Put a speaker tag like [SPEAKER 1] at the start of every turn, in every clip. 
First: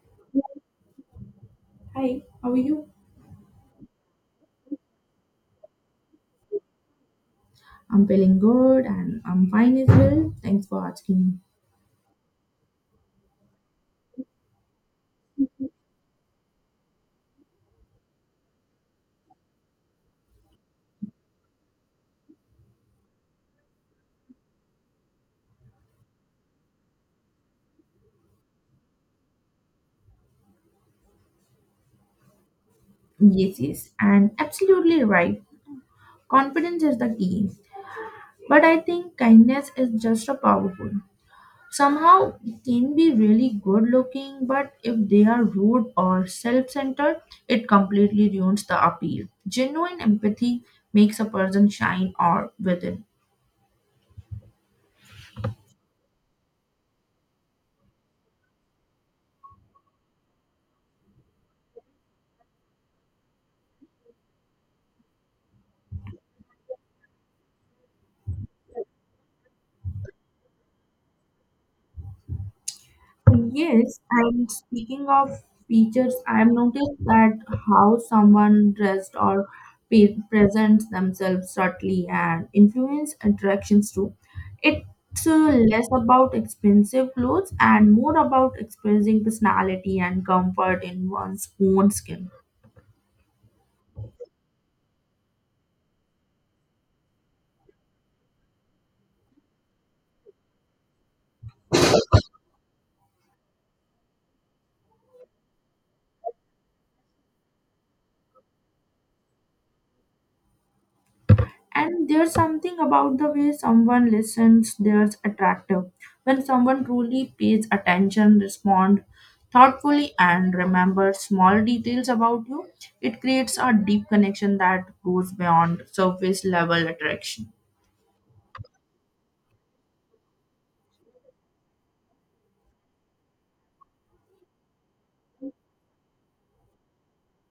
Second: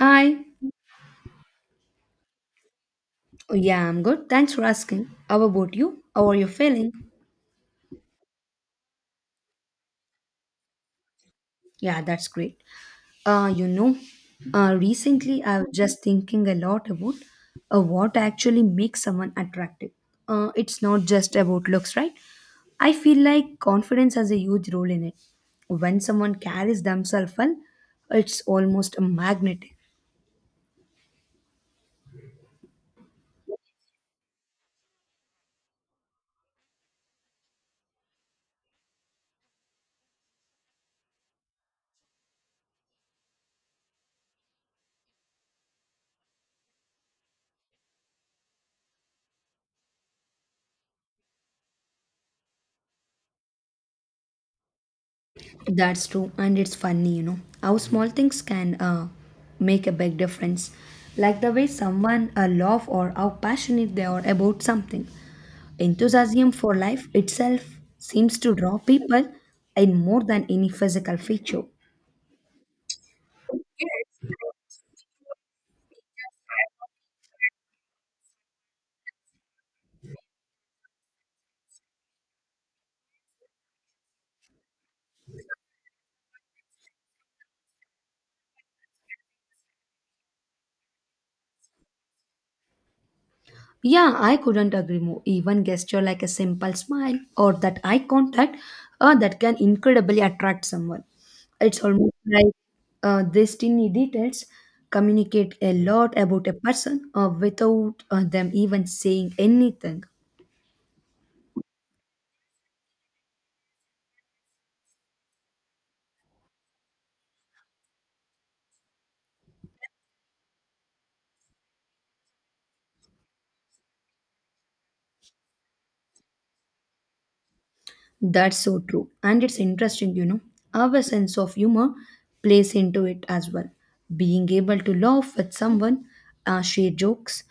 [SPEAKER 1] Hi.
[SPEAKER 2] Hi, how are you?
[SPEAKER 1] Oh, yeah, I'm good. Thanks for asking. How about you? How are you feeling?
[SPEAKER 2] I'm feeling good and I'm fine as well. Thanks for asking.
[SPEAKER 1] Yeah, that's great. Uh, you know, recently I was just thinking a lot about what actually makes someone attractive. It's not just about looks, right? I feel like confidence has a huge role in it. When someone carries themselves well, it's almost a magnet.
[SPEAKER 2] Yes, yes, and absolutely right. Confidence is the key, but I think kindness is just as powerful. Somehow can be really good looking, but if they are rude or self centered, it completely ruins the appeal. Genuine empathy makes a person shine or within.
[SPEAKER 1] That's true, and it's funny, you know, how small things can make a big difference. Like the way someone love or how passionate they are about something. Enthusiasm for life itself seems to draw people in more than any physical feature.
[SPEAKER 2] Yes, and speaking of features, I've noticed that how someone dressed or presents themselves subtly and influence interactions too. It's less about expensive clothes and more about expressing personality and comfort in one's own skin.
[SPEAKER 1] Yeah, I couldn't agree more. Even gesture like a simple smile or that eye contact that can incredibly attract someone. It's almost like these tiny details communicate a lot about a person without them even saying anything.
[SPEAKER 2] And there's something about the way someone listens that's attractive. When someone truly pays attention, responds thoughtfully, and remembers small details about you, it creates a deep connection that goes beyond surface level attraction.
[SPEAKER 1] That's so true. And it's interesting, you know, our sense of humor plays into it as well. Being able to laugh with someone, share jokes,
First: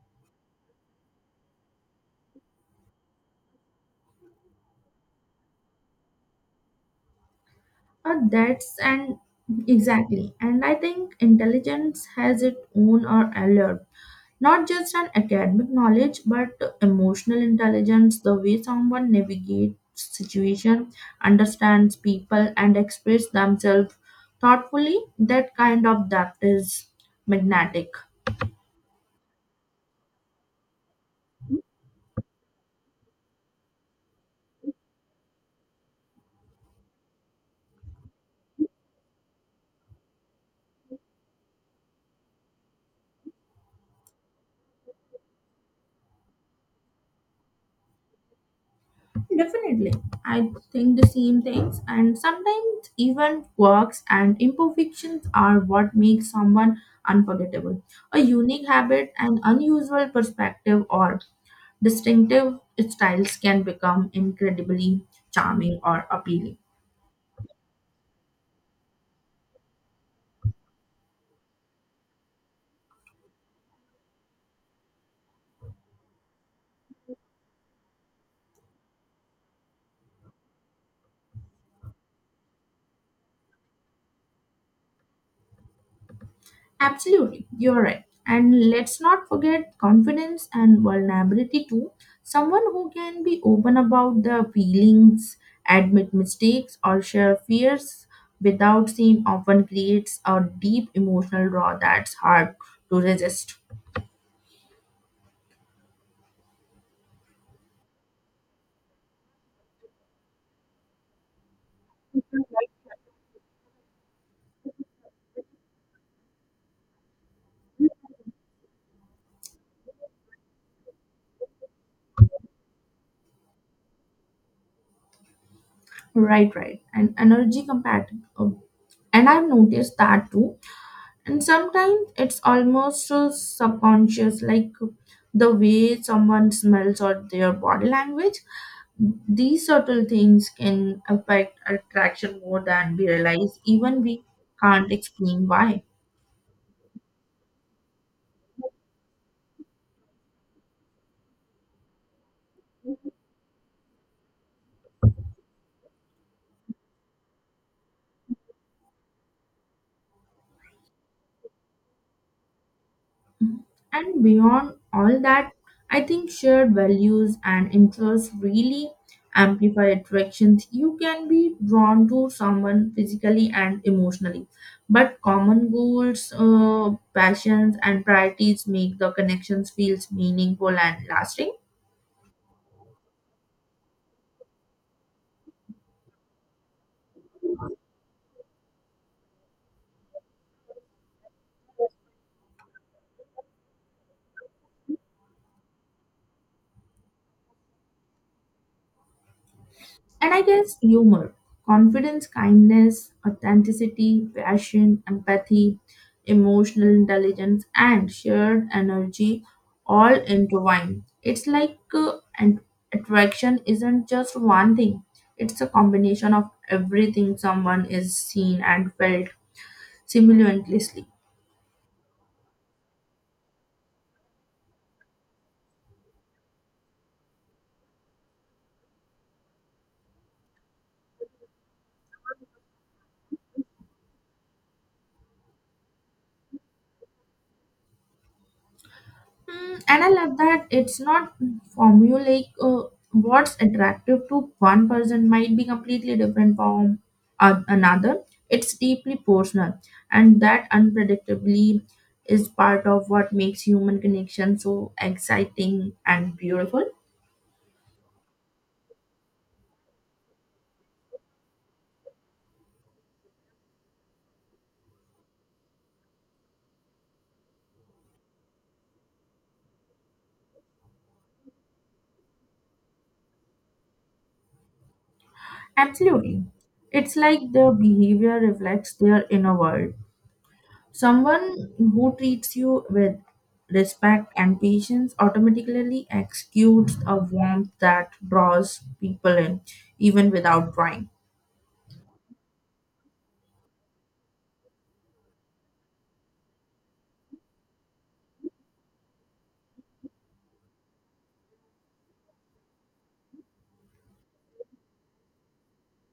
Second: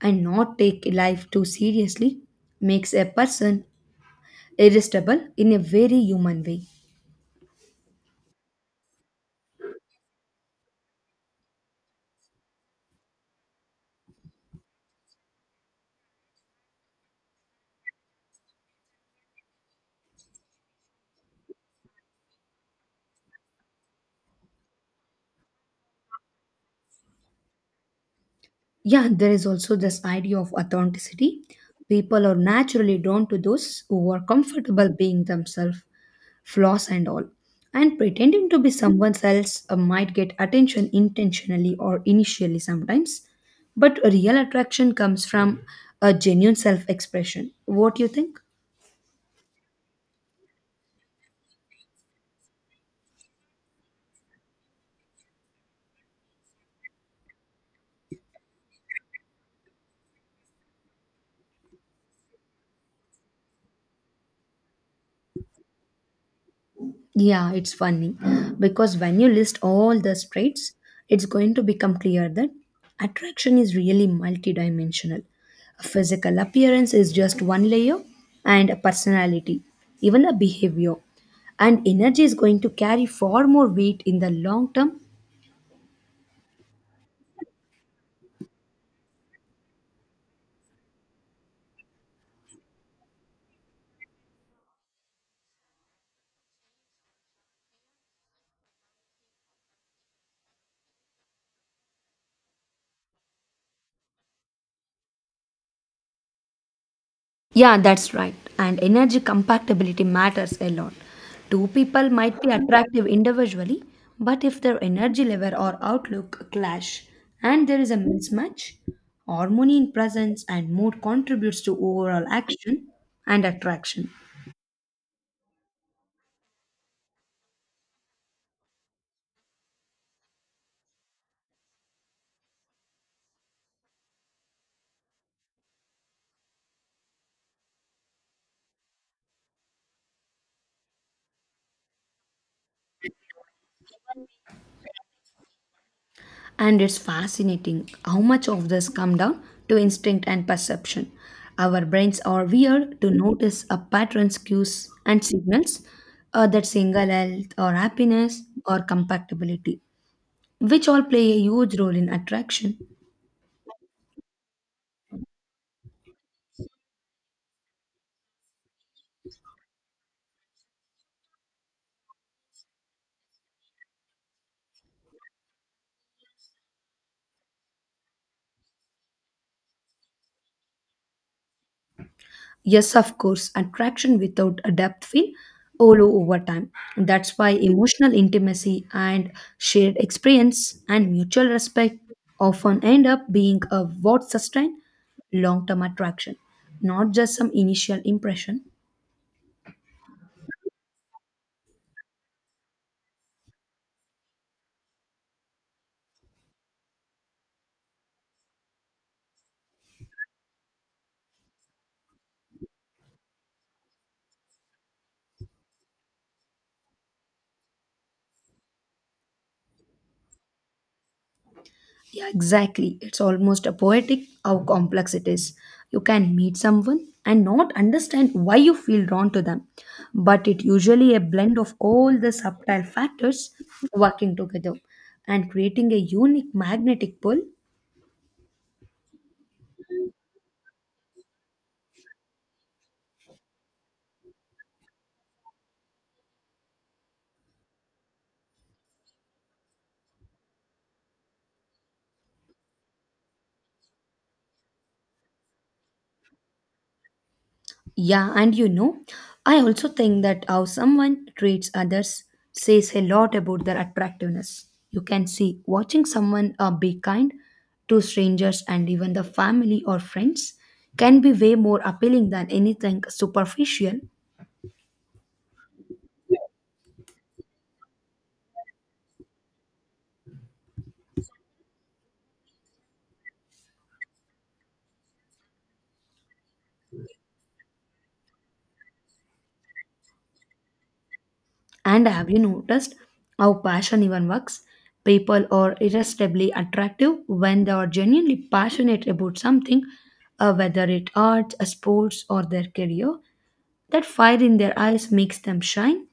[SPEAKER 1] and not take life too seriously makes a person irresistible in a very human way.
[SPEAKER 2] That's and exactly. And I think intelligence has its own allure. Not just an academic knowledge, but emotional intelligence, the way someone navigates situation, understands people, and express themselves thoughtfully, that kind of depth is magnetic.
[SPEAKER 1] Yeah, there is also this idea of authenticity. People are naturally drawn to those who are comfortable being themselves, flaws and all. And pretending to be someone else might get attention intentionally or initially sometimes, but a real attraction comes from a genuine self expression. What do you think?
[SPEAKER 2] Definitely. I think the same things, and sometimes even quirks and imperfections are what make someone unforgettable. A unique habit, an unusual perspective, or distinctive styles can become incredibly charming or appealing.
[SPEAKER 1] Yeah, it's funny because when you list all the traits, it's going to become clear that attraction is really multidimensional. Physical appearance is just one layer, and personality, even a behavior. And energy is going to carry far more weight in the long term.
[SPEAKER 2] Absolutely, you're right. And let's not forget confidence and vulnerability too. Someone who can be open about their feelings, admit mistakes, or share fears without shame often creates a deep emotional raw that's hard to resist.
[SPEAKER 1] Yeah, that's right. And energy compatibility matters a lot. Two people might be attractive individually, but if their energy level or outlook clash and there is a mismatch, harmony in presence and mood contributes to overall action and attraction.
[SPEAKER 2] Right, right. And energy compatible. Oh, and I've noticed that too. And sometimes it's almost subconscious, like the way someone smells or their body language. These subtle things can affect attraction more than we realize, even we can't explain why.
[SPEAKER 1] And it's fascinating how much of this comes down to instinct and perception. Our brains are weird to notice a patterns, cues, and signals that single health or happiness or compatibility, which all play a huge role in attraction.
[SPEAKER 2] And beyond all that, I think shared values and interests really amplify attractions. You can be drawn to someone physically and emotionally, but common goals, passions, and priorities make the connections feels meaningful and lasting.
[SPEAKER 1] Yes, of course, attraction without a depth will hollow over time. That's why emotional intimacy and shared experience and mutual respect often end up being a what sustain long-term attraction, not just some initial impression.
[SPEAKER 2] And I guess humor, confidence, kindness, authenticity, passion, empathy, emotional intelligence, and shared energy all intertwined. It's like an attraction isn't just one thing, it's a combination of everything someone is seen and felt simultaneously.
[SPEAKER 1] Yeah, exactly. It's almost a poetic how complex it is. You can meet someone and not understand why you feel drawn to them, but it usually a blend of all the subtle factors working together and creating a unique magnetic pull.
[SPEAKER 2] And I love that it's not formulaic. What's attractive to one person might be completely different from another. It's deeply personal, and that unpredictably is part of what makes human connection so exciting and beautiful.
[SPEAKER 1] Yeah, and you know, I also think that how someone treats others says a lot about their attractiveness. You can see watching someone be kind to strangers and even the family or friends can be way more appealing than anything superficial.
[SPEAKER 2] Absolutely. It's like their behavior reflects their inner world. Someone who treats you with respect and patience automatically exudes a warmth that draws people in, even without trying.
[SPEAKER 1] And have you noticed how passion even works? People are irresistibly attractive when they are genuinely passionate about something, whether it art, sports, or their career. That fire in their eyes makes them shine.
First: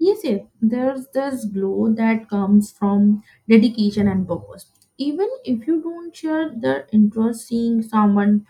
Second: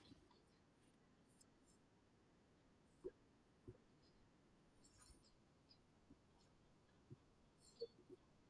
[SPEAKER 2] Yes, yes, there's this glow that comes from dedication and purpose. Even if you don't share their interest, seeing someone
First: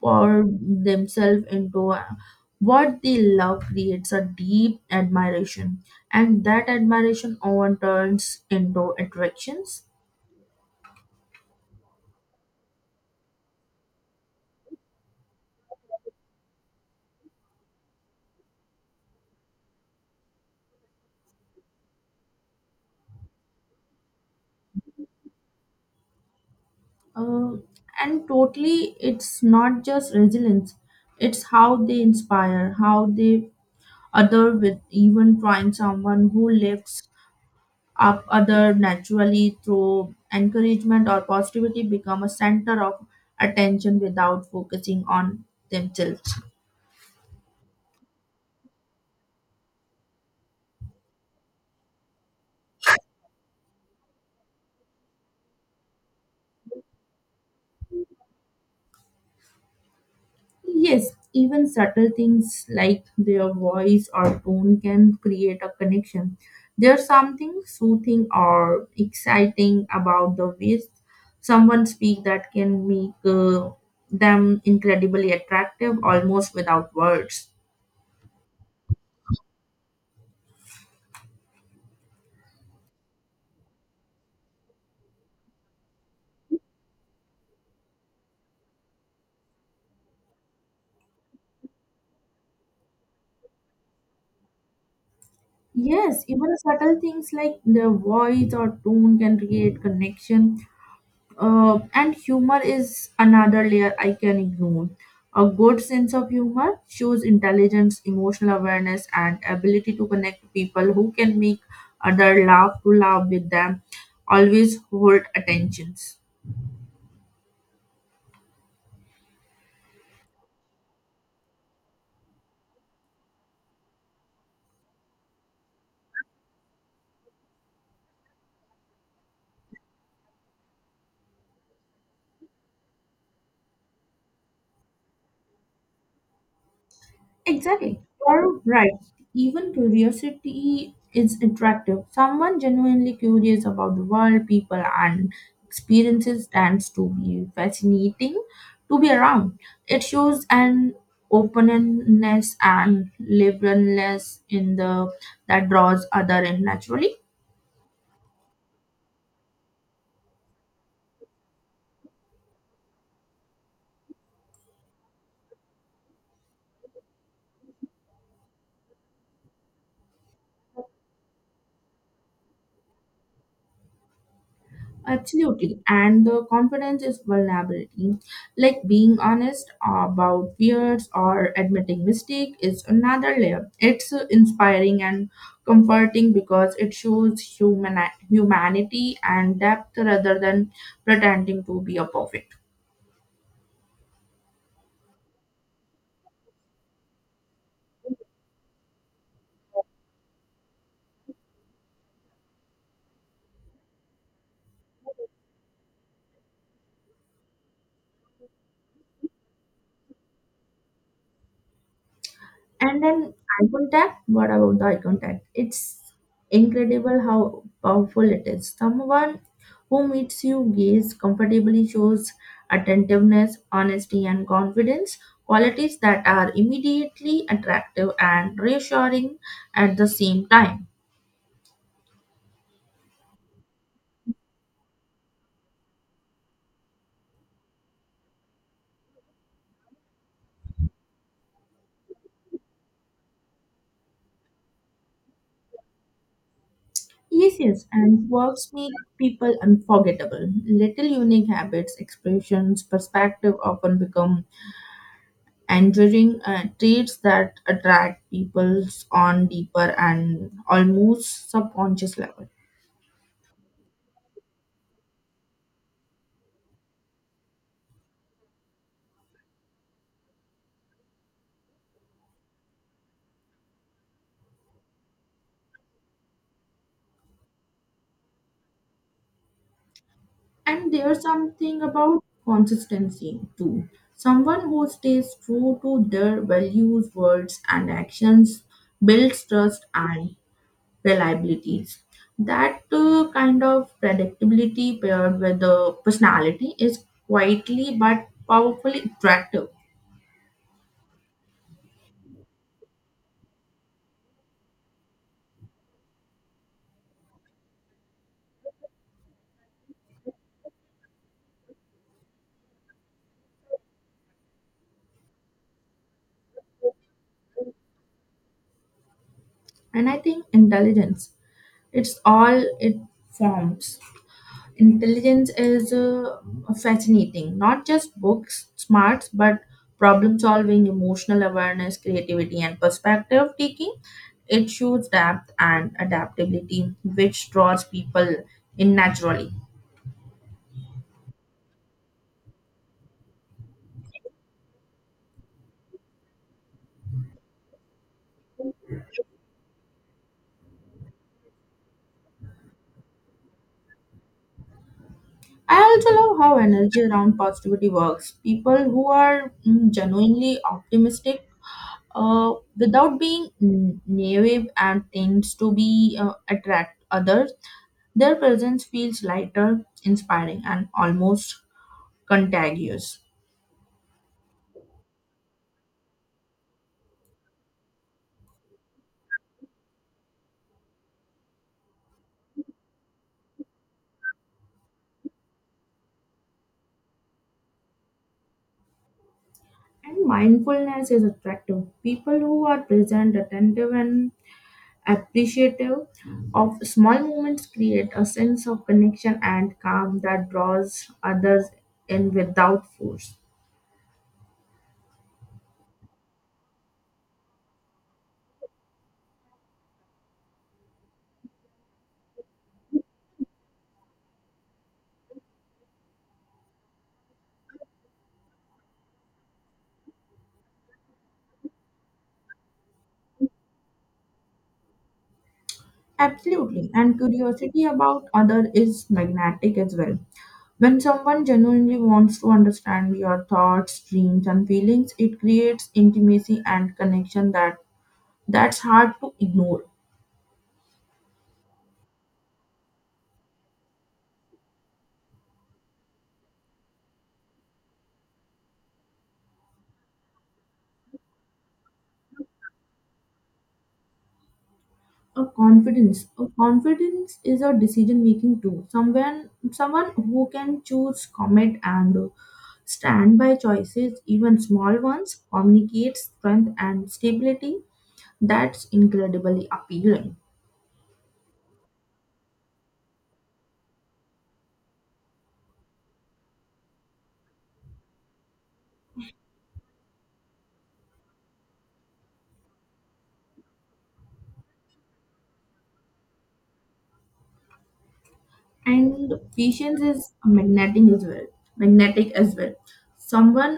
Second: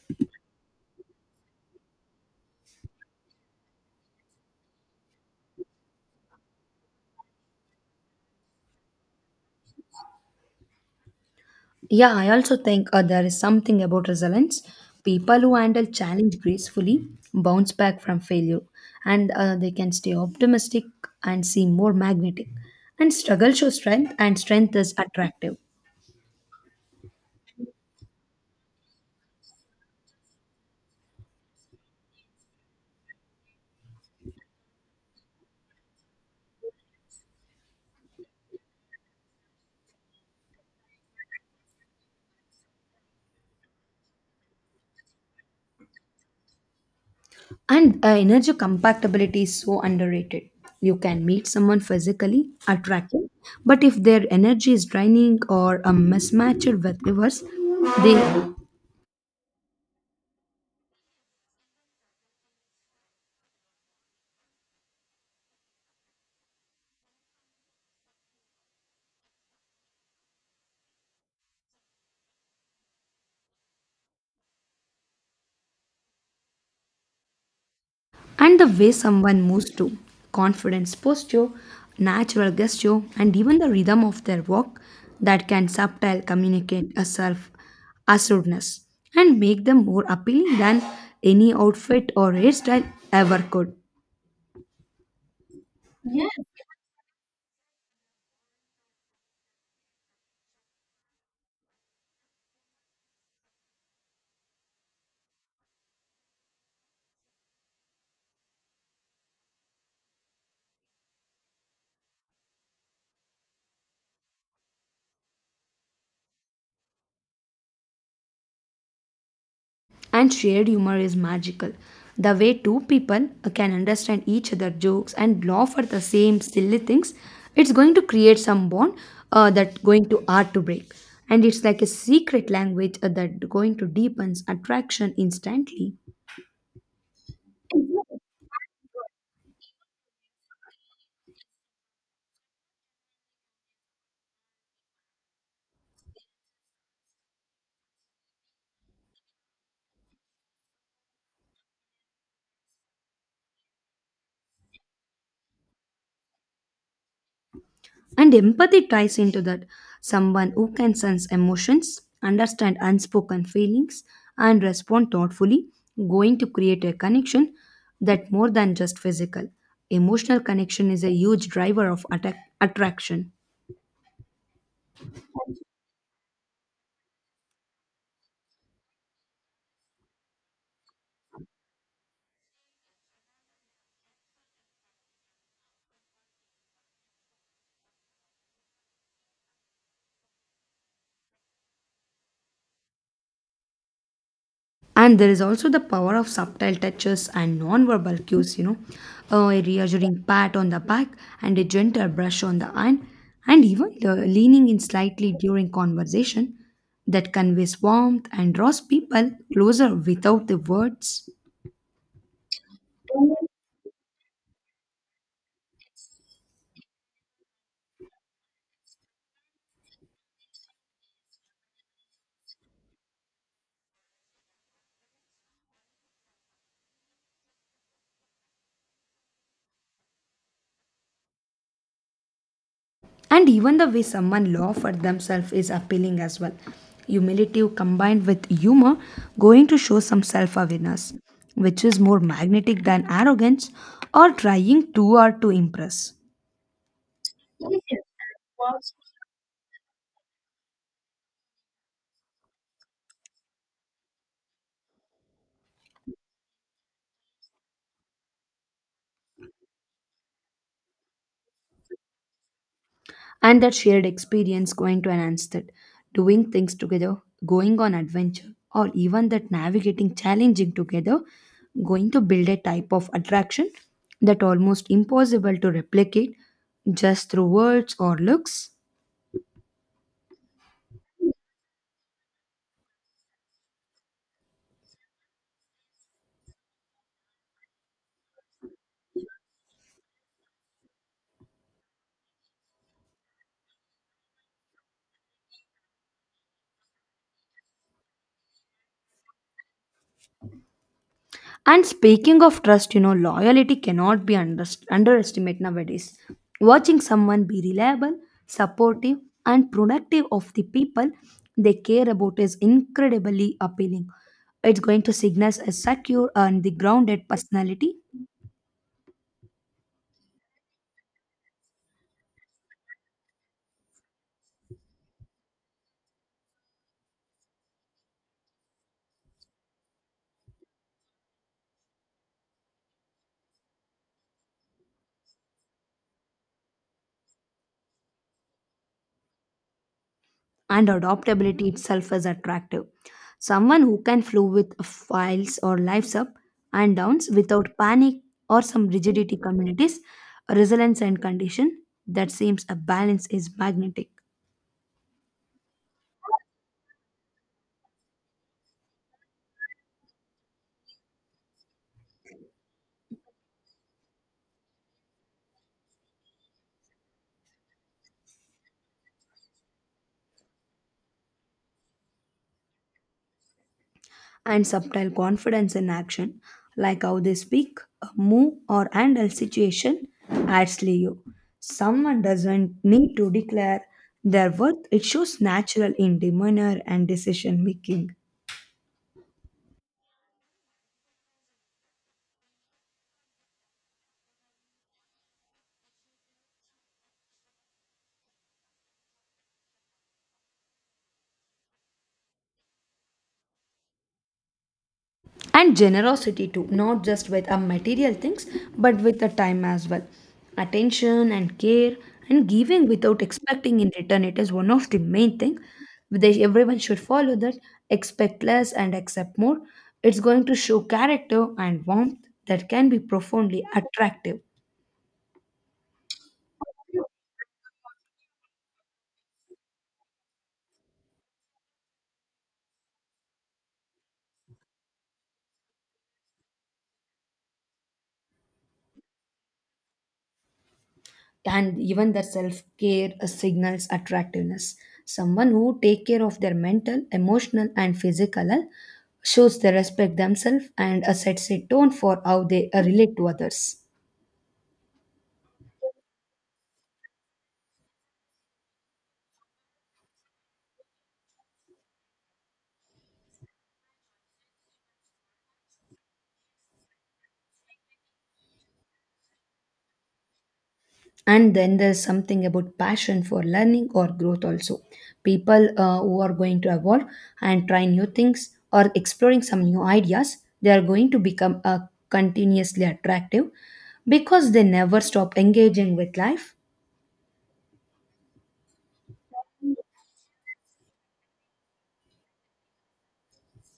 [SPEAKER 2] pour themselves into what they love creates a deep admiration, and that admiration often turns into attractions.
[SPEAKER 1] Yeah, I also think there is something about resilience. People who handle challenge gracefully bounce back from failure and they can stay optimistic and seem more magnetic. And struggle shows strength, and strength is attractive.
[SPEAKER 2] Uh, and totally, it's not just resilience, it's how they inspire, how they other with even trying someone who lifts up other naturally through encouragement or positivity become a center of attention without focusing on themselves.
[SPEAKER 1] And energy compatibility is so underrated. You can meet someone physically attractive, but if their energy is draining or a mismatched with yours, they.
[SPEAKER 2] Yes, even subtle things like their voice or tone can create a connection. There's something soothing or exciting about the way someone speaks that can make them incredibly attractive almost without words.
[SPEAKER 1] And the way someone moves too, confidence, posture, natural gesture, and even the rhythm of their walk that can subtle communicate a self assuredness and make them more appealing than any outfit or hairstyle ever could.
[SPEAKER 2] Yes,
[SPEAKER 1] Yeah.
[SPEAKER 2] even subtle things like their voice or tone can create connection. And humor is another layer I can ignore. A good sense of humor shows intelligence, emotional awareness, and ability to connect to people who can make other laugh to laugh with them. Always hold attentions.
[SPEAKER 1] And shared humor is magical. The way two people can understand each other's jokes and laugh at the same silly things, it's going to create some bond that going to hard to break. And it's like a secret language that going to deepens attraction instantly.
[SPEAKER 2] Exactly. You're right. Even curiosity is attractive. Someone genuinely curious about the world, people, and experiences tends to be fascinating to be around. It shows an openness and liberalness in the that draws other in naturally.
[SPEAKER 1] And empathy ties into that someone who can sense emotions, understand unspoken feelings, and respond thoughtfully, going to create a connection that more than just physical. Emotional connection is a huge driver of attack attraction.
[SPEAKER 2] Absolutely. And the confidence is vulnerability. Like being honest about fears or admitting mistake is another layer. It's inspiring and comforting because it shows humanity and depth rather than pretending to be a perfect.
[SPEAKER 1] And there is also the power of subtle touches and non-verbal cues, you know, a reassuring pat on the back and a gentle brush on the hand, and even the leaning in slightly during conversation that conveys warmth and draws people closer without the words.
[SPEAKER 2] And then eye contact. What about the eye contact? It's incredible how powerful it is. Someone who meets you gaze comfortably shows attentiveness, honesty, and confidence, qualities that are immediately attractive and reassuring at the same time.
[SPEAKER 1] And even the way someone laughs at themselves is appealing as well. Humility combined with humor going to show some self awareness, which is more magnetic than arrogance or trying too hard to impress.
[SPEAKER 2] Yes, yes, and works make people unforgettable. Little unique habits, expressions, perspective often become enduring traits that attract people on deeper and almost subconscious level.
[SPEAKER 1] And that shared experience going to enhance that, doing things together, going on adventure, or even that navigating challenging together going to build a type of attraction that almost impossible to replicate just through words or looks.
[SPEAKER 2] And there's something about consistency too. Someone who stays true to their values, words, and actions builds trust and reliabilities. That kind of predictability paired with the personality is quietly but powerfully attractive.
[SPEAKER 1] And speaking of trust, you know, loyalty cannot be underestimated nowadays. Watching someone be reliable, supportive, and productive of the people they care about is incredibly appealing. It's going to signal a secure and the grounded personality.
[SPEAKER 2] And I think intelligence, it's all it forms. Intelligence is fascinating. Not just books, smarts, but problem solving, emotional awareness, creativity, and perspective taking. It shows depth and adaptability, which draws people in naturally.
[SPEAKER 1] And adaptability itself is attractive. Someone who can flow with files or lives up and downs without panic or some rigidity communities, resilience and condition that seems a balance is magnetic.
[SPEAKER 2] I also love how energy around positivity works. People who are genuinely optimistic without being naive and tends to be attract others. Their presence feels lighter, inspiring, and almost contagious.
[SPEAKER 1] And subtle confidence in action, like how they speak, move, or handle situation, adds Leo. Someone doesn't need to declare their worth, it shows natural in demeanor and decision making.
[SPEAKER 2] And mindfulness is attractive. People who are present, attentive, and appreciative of small moments create a sense of connection and calm that draws others in without force.
[SPEAKER 1] And generosity too, not just with our material things but with the time as well, attention and care, and giving without expecting in return, it is one of the main thing they, everyone should follow that, expect less and accept more, it's going to show character and warmth that can be profoundly attractive.
[SPEAKER 2] Absolutely, and curiosity about other is magnetic as well. When someone genuinely wants to understand your thoughts, dreams, and feelings, it creates intimacy and connection that's hard to ignore.
[SPEAKER 1] And even their self-care signals attractiveness. Someone who take care of their mental emotional and physical health shows they respect themselves and sets a tone for how they relate to others.
[SPEAKER 2] A confidence, a confidence is a decision making tool, someone who can choose commit and stand by choices even small ones communicates strength and stability that's incredibly appealing.
[SPEAKER 1] And then there's something about passion for learning or growth also. People who are going to evolve and try new things or exploring some new ideas, they are going to become continuously attractive because they never stop engaging with life.
[SPEAKER 2] And patience is magnetic as well, magnetic as well someone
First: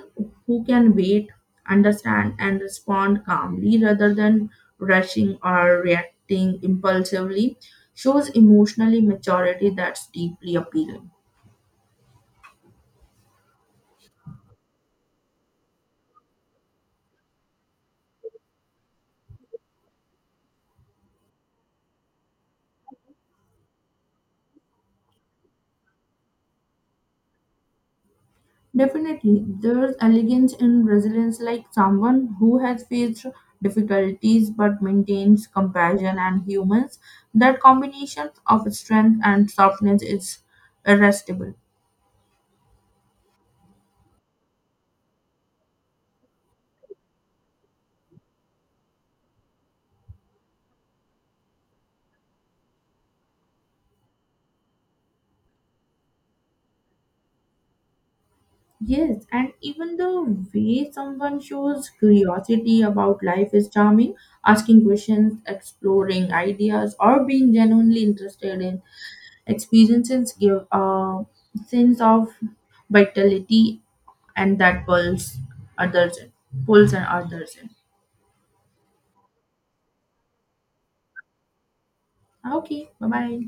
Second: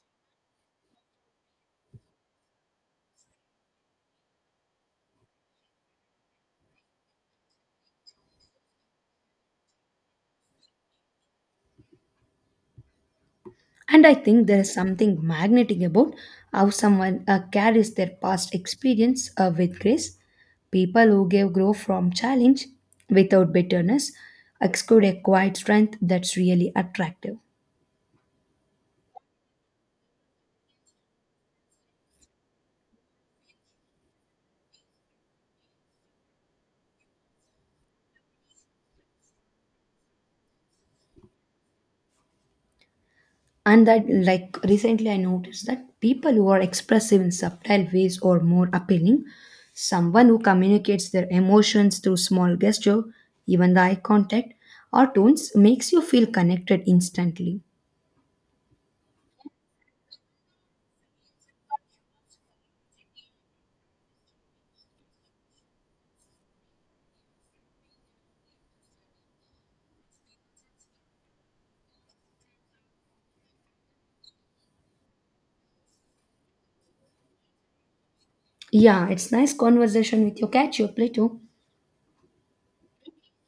[SPEAKER 2] who can wait understand and respond calmly rather than rushing or reacting impulsively shows emotionally maturity that's deeply appealing.
[SPEAKER 1] And I think there is something magnetic about how someone carries their past experience with grace. People who give grow from challenge without bitterness exude a quiet strength that's really attractive.
[SPEAKER 2] Definitely there's elegance in resilience, like someone who has faced difficulties but maintains compassion and humans. That combination of strength and softness is irresistible.
[SPEAKER 1] And that, like recently, I noticed that people who are expressive in subtle ways are more appealing. Someone who communicates their emotions through small gesture, even the eye contact or tones, makes you feel connected instantly.
[SPEAKER 2] Yes, and even the way someone shows curiosity about life is charming, asking questions, exploring ideas, or being genuinely interested in experiences give a sense of vitality and that pulls others in, pulls and others in.
[SPEAKER 1] Yeah, it's nice conversation with you. Catch you, Plato.
[SPEAKER 2] Okay, bye bye.